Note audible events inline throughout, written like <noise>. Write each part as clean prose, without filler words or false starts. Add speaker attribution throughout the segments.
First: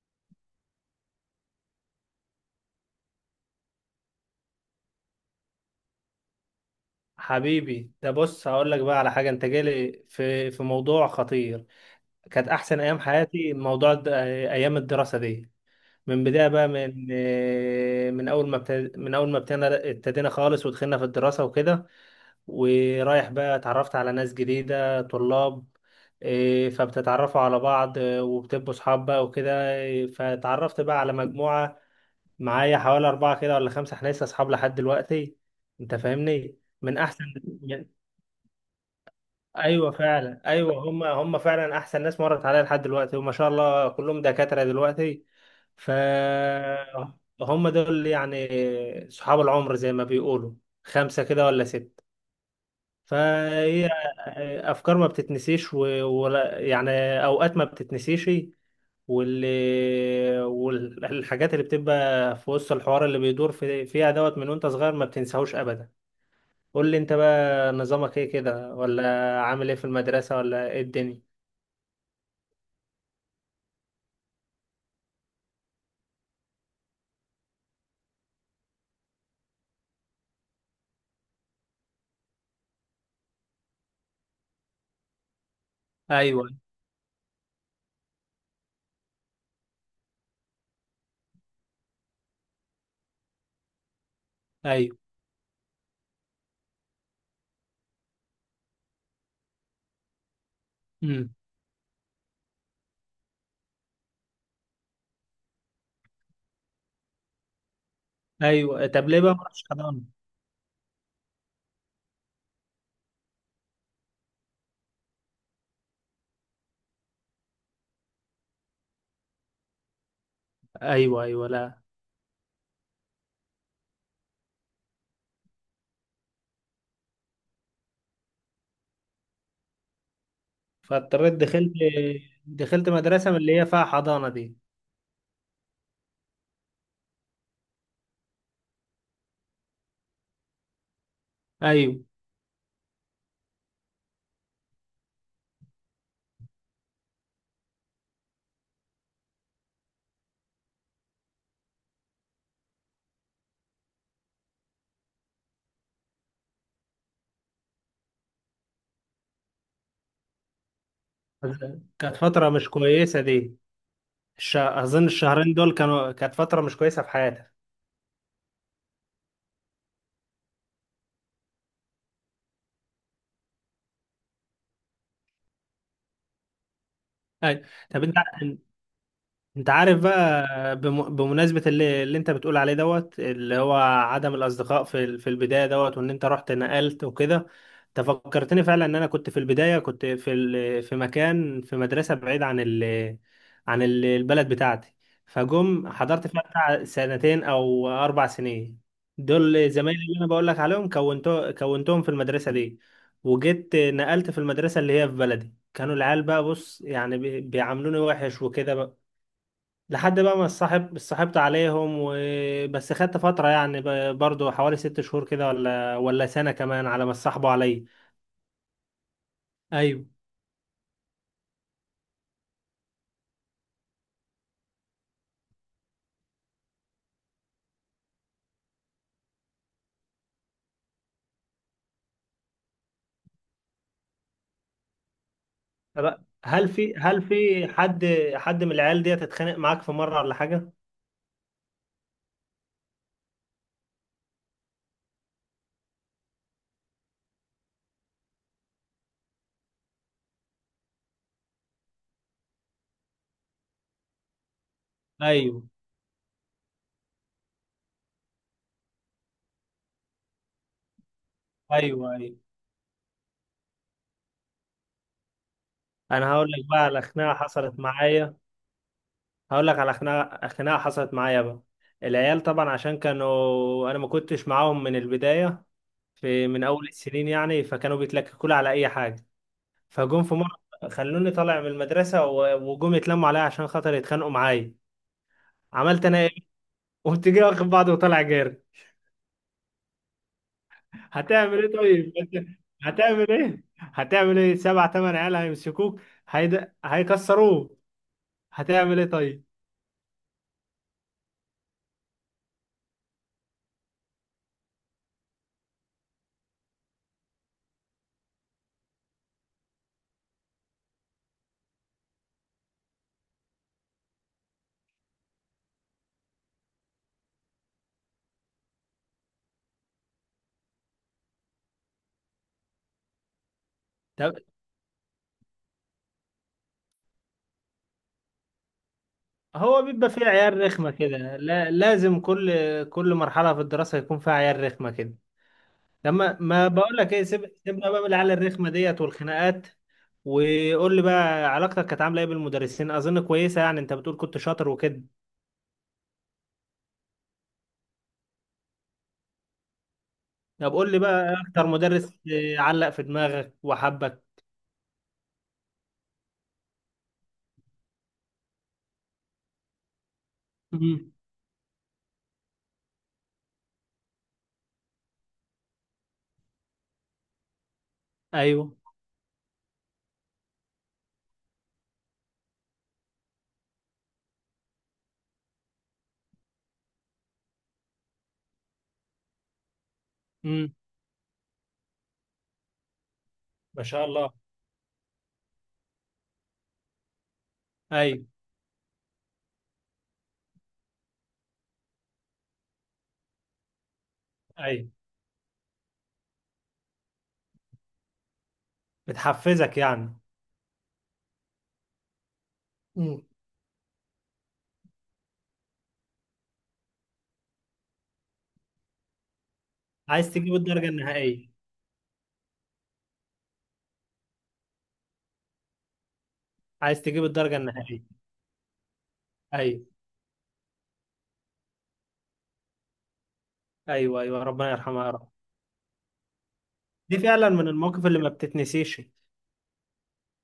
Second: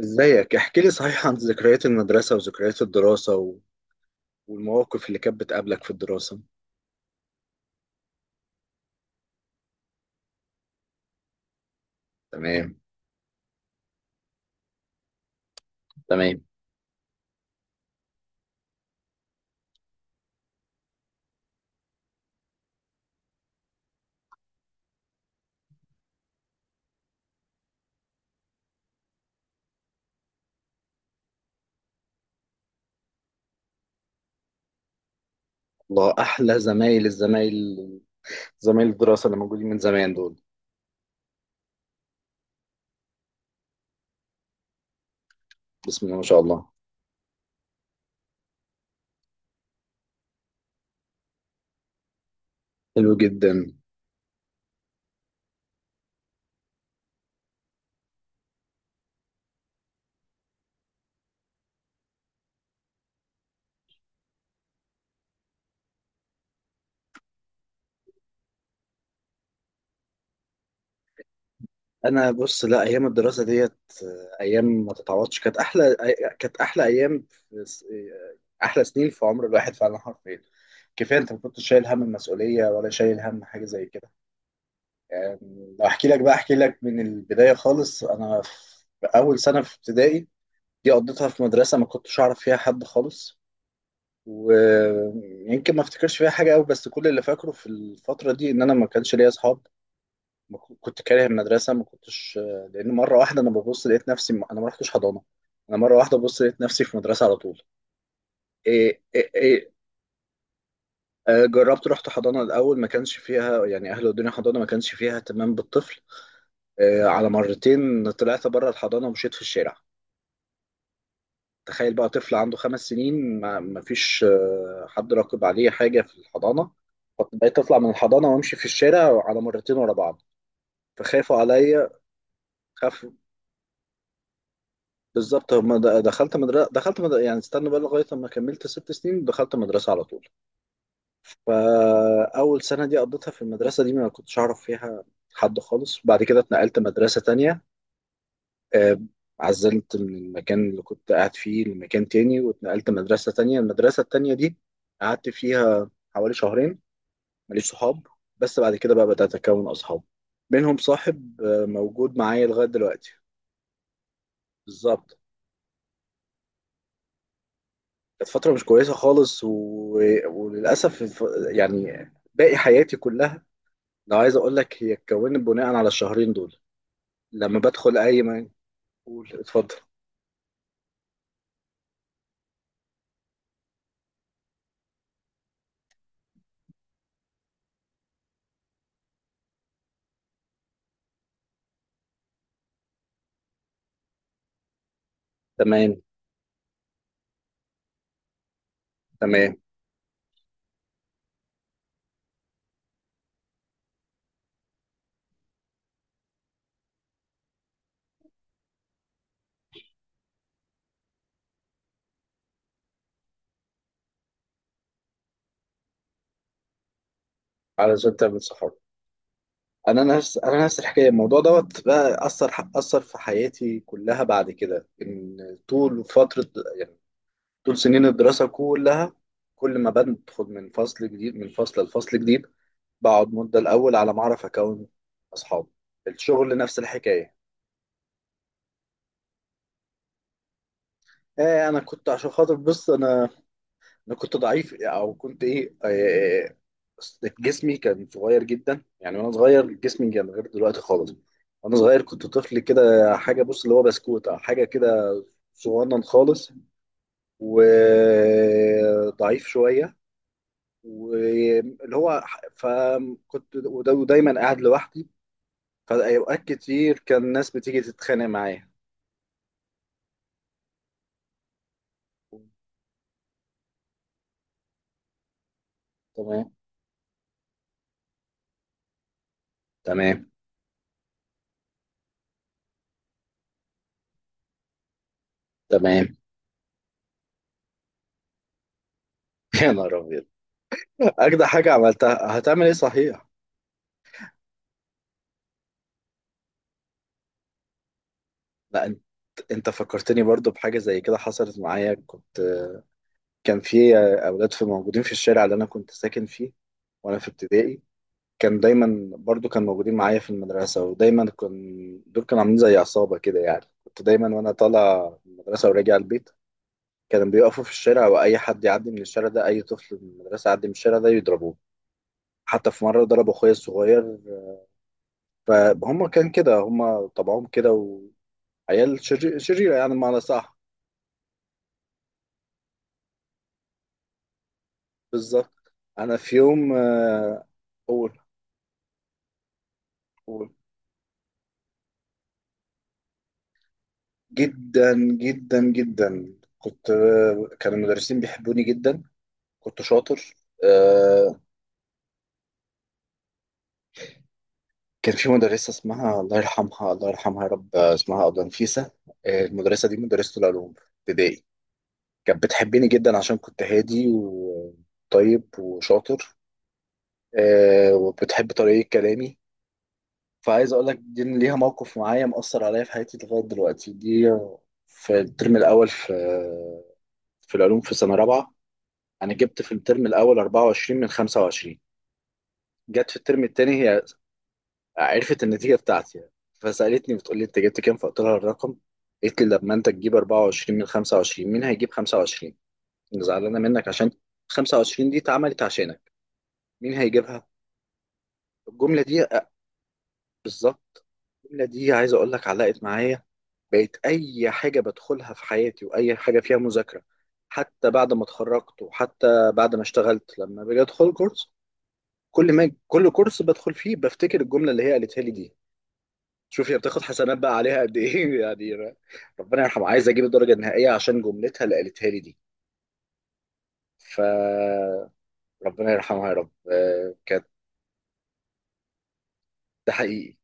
Speaker 1: ازيك، احكي لي صحيح عن ذكريات المدرسة وذكريات الدراسة والمواقف اللي كانت بتقابلك في الدراسة.
Speaker 2: حبيبي ده بص، هقول لك بقى على حاجه. انت جالي في موضوع خطير. كانت
Speaker 1: تمام.
Speaker 2: احسن ايام حياتي، موضوع ايام الدراسه دي. من
Speaker 1: تمام.
Speaker 2: بدايه بقى، من اول ما ابتدينا خالص ودخلنا في الدراسه وكده. ورايح بقى اتعرفت على ناس جديده، طلاب. إيه، فبتتعرفوا على بعض، إيه، وبتبقوا صحاب بقى وكده. إيه، فتعرفت بقى على مجموعه معايا، حوالي اربعه كده ولا خمسه. احنا لسه اصحاب لحد دلوقتي. انت
Speaker 1: الله، أحلى
Speaker 2: فاهمني، من
Speaker 1: زمايل
Speaker 2: احسن...
Speaker 1: الزمايل زمايل الدراسة اللي موجودين من
Speaker 2: ايوه
Speaker 1: زمان دول.
Speaker 2: فعلا، ايوه، هم هم فعلا احسن ناس مرت عليا لحد دلوقتي، وما شاء الله كلهم دكاتره دلوقتي. ف
Speaker 1: بسم الله ما شاء الله.
Speaker 2: هم دول يعني صحاب العمر، زي ما بيقولوا، خمسه كده ولا ست.
Speaker 1: حلو جدا.
Speaker 2: فهي افكار ما بتتنسيش. ولا يعني اوقات ما بتتنسيش. واللي والحاجات اللي بتبقى في وسط الحوار اللي بيدور فيها دوت من وانت صغير، ما بتنساهوش ابدا. قول لي انت بقى، نظامك ايه كده؟ ولا عامل ايه في المدرسه؟ ولا ايه الدنيا؟
Speaker 1: أنا بص، لا، أيام الدراسة ديت، أيام ما تتعوضش، كانت كانت أحلى أيام في... س- آه، أحلى سنين في عمر الواحد فعلا، حرفيا. كفاية أنت ما كنتش شايل هم المسؤولية ولا شايل هم حاجة زي كده. يعني لو احكي لك، بقى
Speaker 2: ايوه.
Speaker 1: احكي لك من البداية خالص. انا في اول سنة في ابتدائي، دي قضيتها في مدرسة ما كنتش اعرف فيها حد خالص،
Speaker 2: ايوه.
Speaker 1: ويمكن ما افتكرش فيها حاجة قوي. بس كل اللي فاكره في الفترة دي ان انا ما كانش ليا اصحاب. ما ك- كنت كاره
Speaker 2: امم.
Speaker 1: المدرسة، ما كنتش، لان مرة واحدة انا ببص لقيت نفسي انا ما رحتش حضانة. انا مرة واحدة ببص لقيت نفسي في مدرسة على طول.
Speaker 2: ايوه،
Speaker 1: إيه،
Speaker 2: طب ليه
Speaker 1: إيه،
Speaker 2: بقى ما رحتش
Speaker 1: إيه،
Speaker 2: حضانه؟
Speaker 1: جربت رحت حضانة الأول، ما كانش فيها يعني أهل الدنيا، حضانة ما كانش فيها اهتمام بالطفل. على مرتين طلعت بره الحضانة ومشيت في الشارع.
Speaker 2: ايوه، ايوه، لا.
Speaker 1: تخيل بقى طفل عنده 5 سنين، ما فيش حد راقب عليه حاجة في الحضانة. فبقيت أطلع من الحضانة وأمشي في الشارع على مرتين ورا بعض،
Speaker 2: فاضطريت
Speaker 1: فخافوا
Speaker 2: دخلت.
Speaker 1: عليا،
Speaker 2: دخلت
Speaker 1: خاف.
Speaker 2: مدرسه من اللي هي فيها حضانه دي.
Speaker 1: بالظبط، هم دخلت مدرسة، يعني استنى بقى لغاية لما كملت 6 سنين دخلت مدرسة على طول.
Speaker 2: ايوه.
Speaker 1: فأول سنة دي قضيتها في المدرسة دي، ما كنتش أعرف فيها حد خالص. بعد كده اتنقلت مدرسة تانية. آه، عزلت من المكان اللي كنت قاعد فيه لمكان تاني، واتنقلت مدرسة تانية. المدرسة التانية دي قعدت فيها حوالي شهرين ماليش صحاب. بس بعد كده بقى بدأت أكون أصحاب، منهم صاحب
Speaker 2: كانت
Speaker 1: موجود معايا
Speaker 2: فتره
Speaker 1: لغاية
Speaker 2: مش
Speaker 1: دلوقتي.
Speaker 2: كويسه دي. اظن
Speaker 1: بالظبط،
Speaker 2: الشهرين دول كانت فتره مش كويسه في حياتك.
Speaker 1: كانت فترة مش كويسة خالص، وللأسف يعني باقي حياتي كلها، لو عايز أقول لك، هي اتكونت بناء على الشهرين دول. لما
Speaker 2: ايوه،
Speaker 1: بدخل
Speaker 2: طب انت.
Speaker 1: أي مكان، قول،
Speaker 2: انت
Speaker 1: اتفضل.
Speaker 2: عارف بقى، بمناسبة اللي انت بتقول عليه دوت، اللي هو عدم الاصدقاء في البداية دوت، وان انت رحت نقلت وكده. انت فكرتني فعلا ان انا كنت في البداية، كنت في مكان، في مدرسة بعيد عن البلد بتاعتي. فجم
Speaker 1: تمام.
Speaker 2: حضرت فيها بتاع سنتين او 4 سنين.
Speaker 1: تمام.
Speaker 2: دول زمايلي اللي انا بقول لك عليهم، كونتهم في المدرسة دي. وجيت نقلت في المدرسة اللي هي في بلدي، كانوا العيال بقى، بص يعني، بيعاملوني وحش وكده. لحد بقى ما الصاحب اتصاحبت عليهم. وبس خدت فترة يعني، برضو حوالي 6 شهور كده، ولا سنة كمان على ما اتصاحبوا عليا.
Speaker 1: علشان تعمل صحاب. انا
Speaker 2: ايوه،
Speaker 1: نفس انا نفس الحكايه، الموضوع دوت بقى اثر في حياتي كلها بعد كده، ان طول فتره، يعني طول سنين الدراسه كلها، كل ما بدخل من فصل جديد، من فصل لفصل جديد، بقعد مده الاول على ما اعرف اكون اصحاب.
Speaker 2: طب
Speaker 1: الشغل
Speaker 2: هل
Speaker 1: نفس
Speaker 2: في هل
Speaker 1: الحكايه.
Speaker 2: في حد من العيال دي اتخانق معاك في مرة ولا حاجة؟
Speaker 1: ايه، انا كنت عشان خاطر، بص، انا كنت ضعيف، او كنت ايه، جسمي كان صغير جدا يعني. وانا صغير جسمي كان غير دلوقتي خالص. وانا صغير كنت طفل كده، حاجه، بص، اللي هو بسكوت او حاجه كده،
Speaker 2: ايوه،
Speaker 1: صغنن خالص وضعيف شويه، واللي
Speaker 2: ايوه،
Speaker 1: هو
Speaker 2: ايوه.
Speaker 1: فكنت ودايما قاعد لوحدي.
Speaker 2: انا
Speaker 1: فاوقات
Speaker 2: هقول لك بقى
Speaker 1: كتير
Speaker 2: على
Speaker 1: كان
Speaker 2: خناقة
Speaker 1: الناس بتيجي
Speaker 2: حصلت
Speaker 1: تتخانق
Speaker 2: معايا.
Speaker 1: معايا.
Speaker 2: هقول لك على خناقة حصلت معايا بقى. العيال طبعا، عشان كانوا، انا ما كنتش معاهم من البداية، في
Speaker 1: تمام.
Speaker 2: من اول السنين يعني، فكانوا بيتلككوا لي على اي حاجة. فجم
Speaker 1: تمام.
Speaker 2: في مرة خلوني طالع من المدرسة، وجم يتلموا عليا عشان خاطر يتخانقوا معايا. عملت
Speaker 1: تمام.
Speaker 2: انا ايه؟ <laughs> قمت جاي واخد بعض وطالع جاري.
Speaker 1: <laughs> يا نهار ابيض! اجدع
Speaker 2: هتعمل
Speaker 1: حاجه
Speaker 2: ايه طيب؟ <laughs>
Speaker 1: عملتها،
Speaker 2: أنت
Speaker 1: هتعمل ايه صحيح.
Speaker 2: هتعمل ايه؟ هتعمل ايه؟ سبع تمن عيال هيمسكوك. هيكسروك.
Speaker 1: لا،
Speaker 2: هتعمل ايه طيب؟
Speaker 1: انت فكرتني برضو بحاجة زي كده حصلت معايا. كنت، كان في اولاد في موجودين في الشارع اللي انا كنت ساكن فيه، وانا في ابتدائي، كان دايما برضو كان موجودين معايا في المدرسة، ودايما كان دول كانوا عاملين زي عصابة كده. يعني كنت دايما وانا طالع من المدرسة وراجع البيت، كانوا بيقفوا في الشارع، واي حد يعدي من الشارع ده، اي طفل من المدرسة يعدي من الشارع ده يضربوه. حتى في مرة ضربوا اخويا الصغير.
Speaker 2: طب
Speaker 1: فهم كان كده، هم طبعهم كده، وعيال شريرة،
Speaker 2: هو
Speaker 1: يعني
Speaker 2: بيبقى
Speaker 1: بمعنى
Speaker 2: فيه
Speaker 1: صح.
Speaker 2: عيال رخمة كده. لا... لازم كل مرحلة في الدراسة يكون فيها عيال رخمة كده.
Speaker 1: بالظبط. انا في
Speaker 2: لما ما
Speaker 1: يوم،
Speaker 2: بقول لك ايه، سيبنا بقى من
Speaker 1: اول،
Speaker 2: العيال الرخمه ديت والخناقات.
Speaker 1: اول
Speaker 2: وقول لي بقى، علاقتك كانت عامله ايه بالمدرسين؟ اظن كويسه يعني، انت بتقول كنت شاطر
Speaker 1: جدا
Speaker 2: وكده.
Speaker 1: جدا جدا كنت، كان المدرسين بيحبوني جدا. كنت شاطر.
Speaker 2: طب قول لي بقى،
Speaker 1: آه،
Speaker 2: اكتر مدرس علق في دماغك وحبك.
Speaker 1: كان في مدرسة اسمها، الله يرحمها، الله يرحمها يا رب، اسمها أبلة نفيسة. المدرسة دي مدرسة العلوم في
Speaker 2: امم.
Speaker 1: ابتدائي. كانت بتحبني جدا عشان كنت هادي وطيب وشاطر. وبتحب
Speaker 2: ايوه.
Speaker 1: طريقة كلامي. فعايز اقول لك، دي ليها موقف معايا مأثر عليا في حياتي لغايه دلوقتي دي. في الترم الاول، في في العلوم في سنه رابعه، انا جبت في الترم الاول
Speaker 2: امم.
Speaker 1: 24 من 25. جت في الترم
Speaker 2: ما
Speaker 1: الثاني هي،
Speaker 2: شاء الله.
Speaker 1: عرفت النتيجه بتاعتي يعني، فسالتني بتقول لي انت جبت كام، فقلت
Speaker 2: ايوه.
Speaker 1: لها الرقم. قالت لي لما انت تجيب 24 من 25، مين هيجيب 25؟ أنا زعلانه منك، عشان
Speaker 2: ايوه.
Speaker 1: 25 دي اتعملت عشانك، مين هيجيبها؟ الجمله دي،
Speaker 2: بتحفزك يعني.
Speaker 1: بالظبط، الجمله دي عايز اقول لك علقت معايا.
Speaker 2: امم.
Speaker 1: بقيت اي حاجه بدخلها في حياتي، واي حاجه فيها مذاكره، حتى بعد ما اتخرجت، وحتى بعد ما
Speaker 2: عايز
Speaker 1: اشتغلت،
Speaker 2: تجيب
Speaker 1: لما باجي
Speaker 2: الدرجه
Speaker 1: ادخل
Speaker 2: النهائيه.
Speaker 1: كورس، كل ما كل كورس بدخل فيه بفتكر الجمله اللي هي قالتها لي دي. شوف هي بتاخد
Speaker 2: عايز تجيب
Speaker 1: حسنات
Speaker 2: الدرجه
Speaker 1: بقى عليها قد
Speaker 2: النهائيه.
Speaker 1: ايه <laughs> يعني ربنا
Speaker 2: ايوه.
Speaker 1: يرحمها. عايز اجيب الدرجه النهائيه عشان جملتها اللي قالتها لي دي.
Speaker 2: ايوه، ايوه، ربنا يرحمها يا
Speaker 1: فربنا
Speaker 2: رب.
Speaker 1: يرحمها يا رب،
Speaker 2: دي
Speaker 1: كانت.
Speaker 2: فعلا من المواقف اللي ما بتتنسيش.
Speaker 1: ده حقيقي.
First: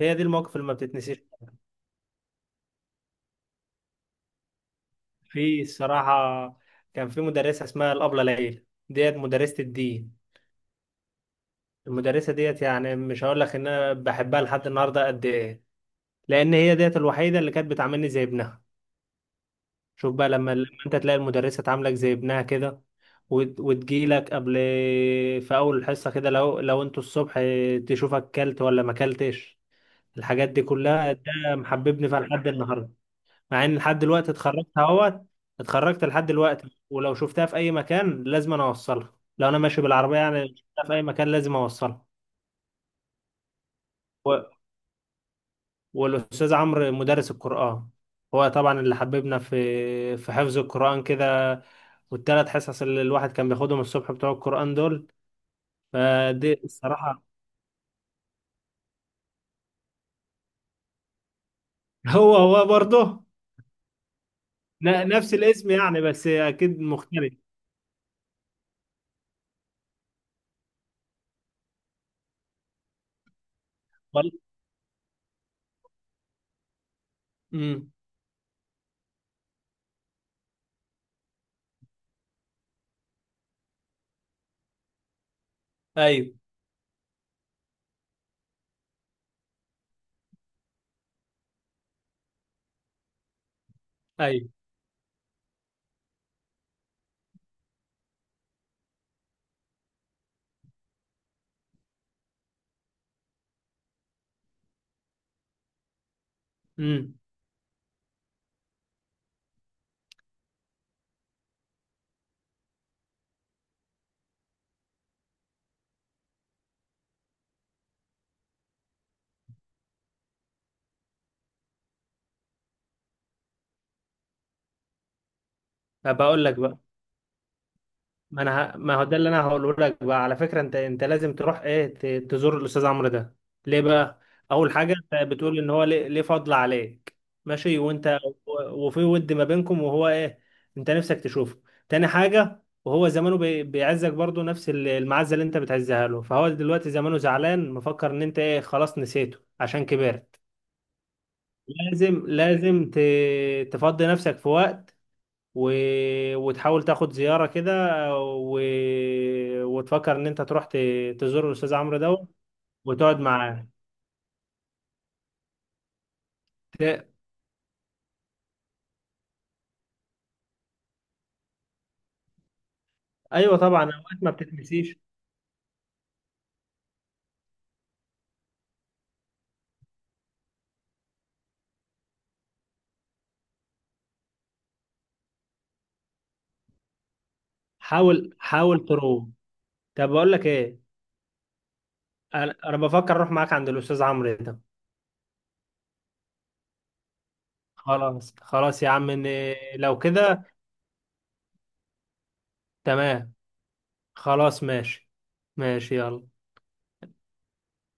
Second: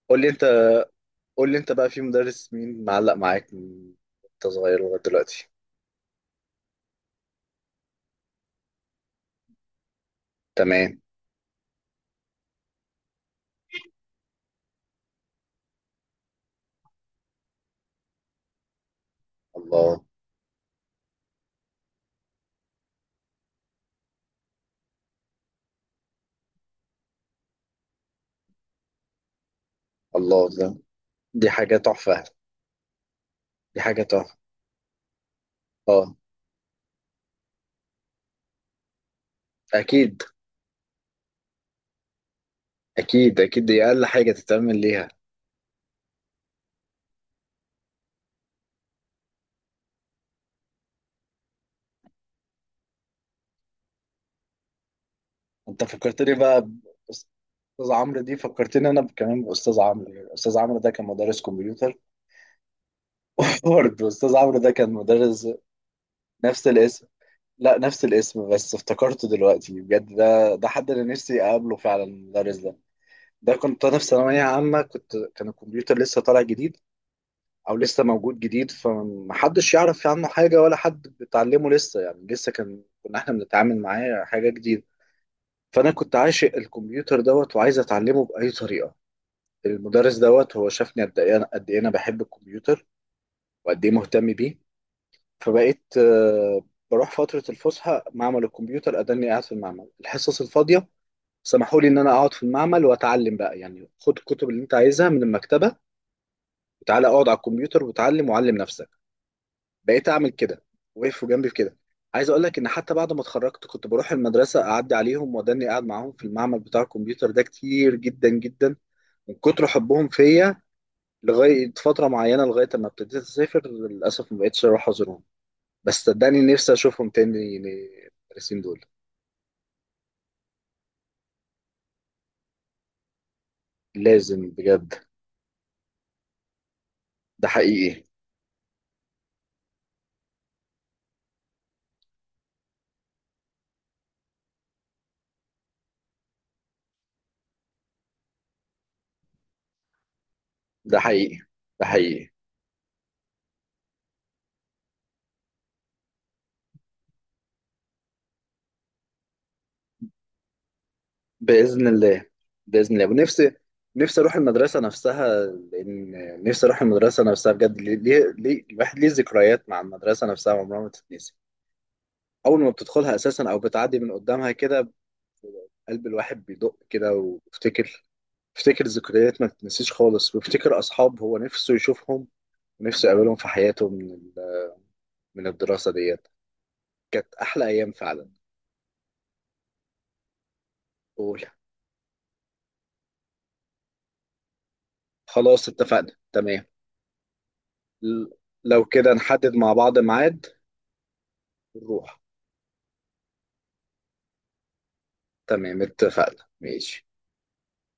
Speaker 2: هي
Speaker 1: قول
Speaker 2: دي
Speaker 1: لي انت،
Speaker 2: المواقف اللي ما بتتنسيش.
Speaker 1: بقى في مدرس مين معلق معاك من انت صغير لغايه دلوقتي.
Speaker 2: في الصراحة كان في مدرسة اسمها الأبلة ليلى، ديت مدرسة الدين.
Speaker 1: تمام.
Speaker 2: المدرسة ديت يعني، مش هقول لك إن أنا بحبها لحد النهاردة قد إيه. لأن هي ديت الوحيدة اللي كانت بتعاملني زي ابنها.
Speaker 1: الله،
Speaker 2: شوف بقى، لما أنت تلاقي المدرسة تعاملك زي ابنها كده، وتجيلك قبل، في أول الحصة كده، لو أنتوا الصبح تشوفك كلت ولا ما كلتش.
Speaker 1: الله.
Speaker 2: الحاجات دي
Speaker 1: ده،
Speaker 2: كلها، ده
Speaker 1: دي حاجة
Speaker 2: محببني فيها
Speaker 1: تحفة.
Speaker 2: لحد النهاردة. مع ان
Speaker 1: دي
Speaker 2: لحد
Speaker 1: حاجة
Speaker 2: دلوقتي
Speaker 1: تحفة.
Speaker 2: اتخرجت اهوت، اتخرجت
Speaker 1: اه.
Speaker 2: لحد دلوقتي، ولو شفتها في اي مكان لازم انا اوصلها. لو انا ماشي بالعربيه
Speaker 1: أكيد.
Speaker 2: يعني، شفتها في اي مكان لازم اوصلها.
Speaker 1: أكيد أكيد، دي أقل
Speaker 2: و...
Speaker 1: حاجة تتعمل ليها.
Speaker 2: والاستاذ عمرو مدرس القران، هو طبعا اللي حببنا في حفظ القران كده، والثلاث حصص اللي الواحد كان بياخدهم الصبح بتوع القران دول.
Speaker 1: أنت فكرتني
Speaker 2: فدي
Speaker 1: بقى
Speaker 2: الصراحه.
Speaker 1: بأستاذ عمرو. دي فكرتني أنا كمان بأستاذ عمرو، أستاذ عمرو ده كان مدرس كمبيوتر.
Speaker 2: <laughs> هو هو برضه.
Speaker 1: <laughs> برضه أستاذ عمرو ده كان
Speaker 2: نفس
Speaker 1: مدرس،
Speaker 2: الاسم يعني، بس
Speaker 1: نفس
Speaker 2: اكيد
Speaker 1: الاسم.
Speaker 2: مختلف.
Speaker 1: لا، نفس الاسم، بس افتكرته دلوقتي بجد، ده حد أنا نفسي أقابله فعلا، المدرس ده. ده كنت أنا في ثانوية عامة، كان الكمبيوتر لسه طالع جديد، او
Speaker 2: امم.
Speaker 1: لسه موجود جديد، فمحدش يعرف عنه حاجه، ولا حد بيتعلمه لسه. يعني لسه كنا احنا بنتعامل معاه حاجه جديده. فانا كنت
Speaker 2: ايوه.
Speaker 1: عاشق الكمبيوتر دوت، وعايز اتعلمه باي طريقه. المدرس دوت هو شافني قد ايه انا بحب الكمبيوتر، وقد ايه مهتم
Speaker 2: ايوه.
Speaker 1: بيه. فبقيت، بروح فتره الفسحه معمل الكمبيوتر، اداني قاعد في المعمل الحصص الفاضيه. سمحوا لي ان انا اقعد في المعمل واتعلم بقى، يعني خد الكتب اللي انت عايزها من المكتبه، وتعالى
Speaker 2: امم.
Speaker 1: اقعد على الكمبيوتر وتعلم وعلم نفسك. بقيت اعمل كده، وقفوا جنبي في كده. عايز اقول لك ان حتى بعد ما اتخرجت، كنت بروح المدرسه اعدي عليهم، واداني قاعد معاهم في المعمل بتاع الكمبيوتر ده كتير جدا جدا، من كتر حبهم فيا، لغايه فتره معينه، لغايه ما ابتديت اسافر، للاسف ما بقتش اروح ازورهم. بس
Speaker 2: بقول
Speaker 1: صدقني
Speaker 2: لك
Speaker 1: نفسي
Speaker 2: بقى،
Speaker 1: اشوفهم تاني يعني، المدرسين دول.
Speaker 2: ما هو ده اللي انا هقوله لك بقى على فكره. انت لازم تروح ايه، تزور الاستاذ عمرو ده. ليه بقى؟
Speaker 1: لازم
Speaker 2: اول حاجه،
Speaker 1: بجد.
Speaker 2: انت بتقول ان هو ليه فضل عليك.
Speaker 1: ده
Speaker 2: ماشي.
Speaker 1: حقيقي.
Speaker 2: وانت وفي ود ما بينكم، وهو ايه، انت نفسك تشوفه. تاني حاجه، وهو زمانه بيعزك برضه نفس المعزه اللي انت بتعزها له. فهو دلوقتي زمانه زعلان، مفكر ان انت ايه، خلاص نسيته عشان كبرت.
Speaker 1: ده حقيقي. ده
Speaker 2: لازم
Speaker 1: حقيقي.
Speaker 2: لازم تفضي نفسك في وقت، و... وتحاول تاخد زيارة كده، و... وتفكر ان انت تروح تزور الاستاذ
Speaker 1: بإذن
Speaker 2: عمرو
Speaker 1: الله.
Speaker 2: ده
Speaker 1: بإذن الله،
Speaker 2: وتقعد
Speaker 1: ونفسي،
Speaker 2: معاه.
Speaker 1: نفسي أروح المدرسة نفسها، لأن نفسي أروح
Speaker 2: ت...
Speaker 1: المدرسة نفسها بجد. ليه، ليه، الواحد ليه ذكريات مع المدرسة نفسها عمرها ما تتنسي. أول ما بتدخلها أساسا،
Speaker 2: ايوه
Speaker 1: أو
Speaker 2: طبعا،
Speaker 1: بتعدي من
Speaker 2: اوقات ما
Speaker 1: قدامها كده،
Speaker 2: بتتنسيش.
Speaker 1: قلب الواحد بيدق كده وبيفتكر. بيفتكر ذكريات ما تتنسيش خالص، وبيفتكر أصحاب هو نفسه يشوفهم، ونفسه يقابلهم في حياته، من الدراسة ديت. كانت أحلى أيام فعلا.
Speaker 2: حاول حاول تروح. طب بقول لك ايه،
Speaker 1: قول.
Speaker 2: أنا بفكر اروح معاك عند الاستاذ عمرو ده.
Speaker 1: خلاص، اتفقنا. تمام. ل-
Speaker 2: خلاص خلاص
Speaker 1: لو
Speaker 2: يا عم،
Speaker 1: كده نحدد مع بعض
Speaker 2: لو كده.
Speaker 1: ميعاد، ونروح.
Speaker 2: تمام. خلاص ماشي.
Speaker 1: تمام
Speaker 2: ماشي يلا.
Speaker 1: اتفقنا، ماشي.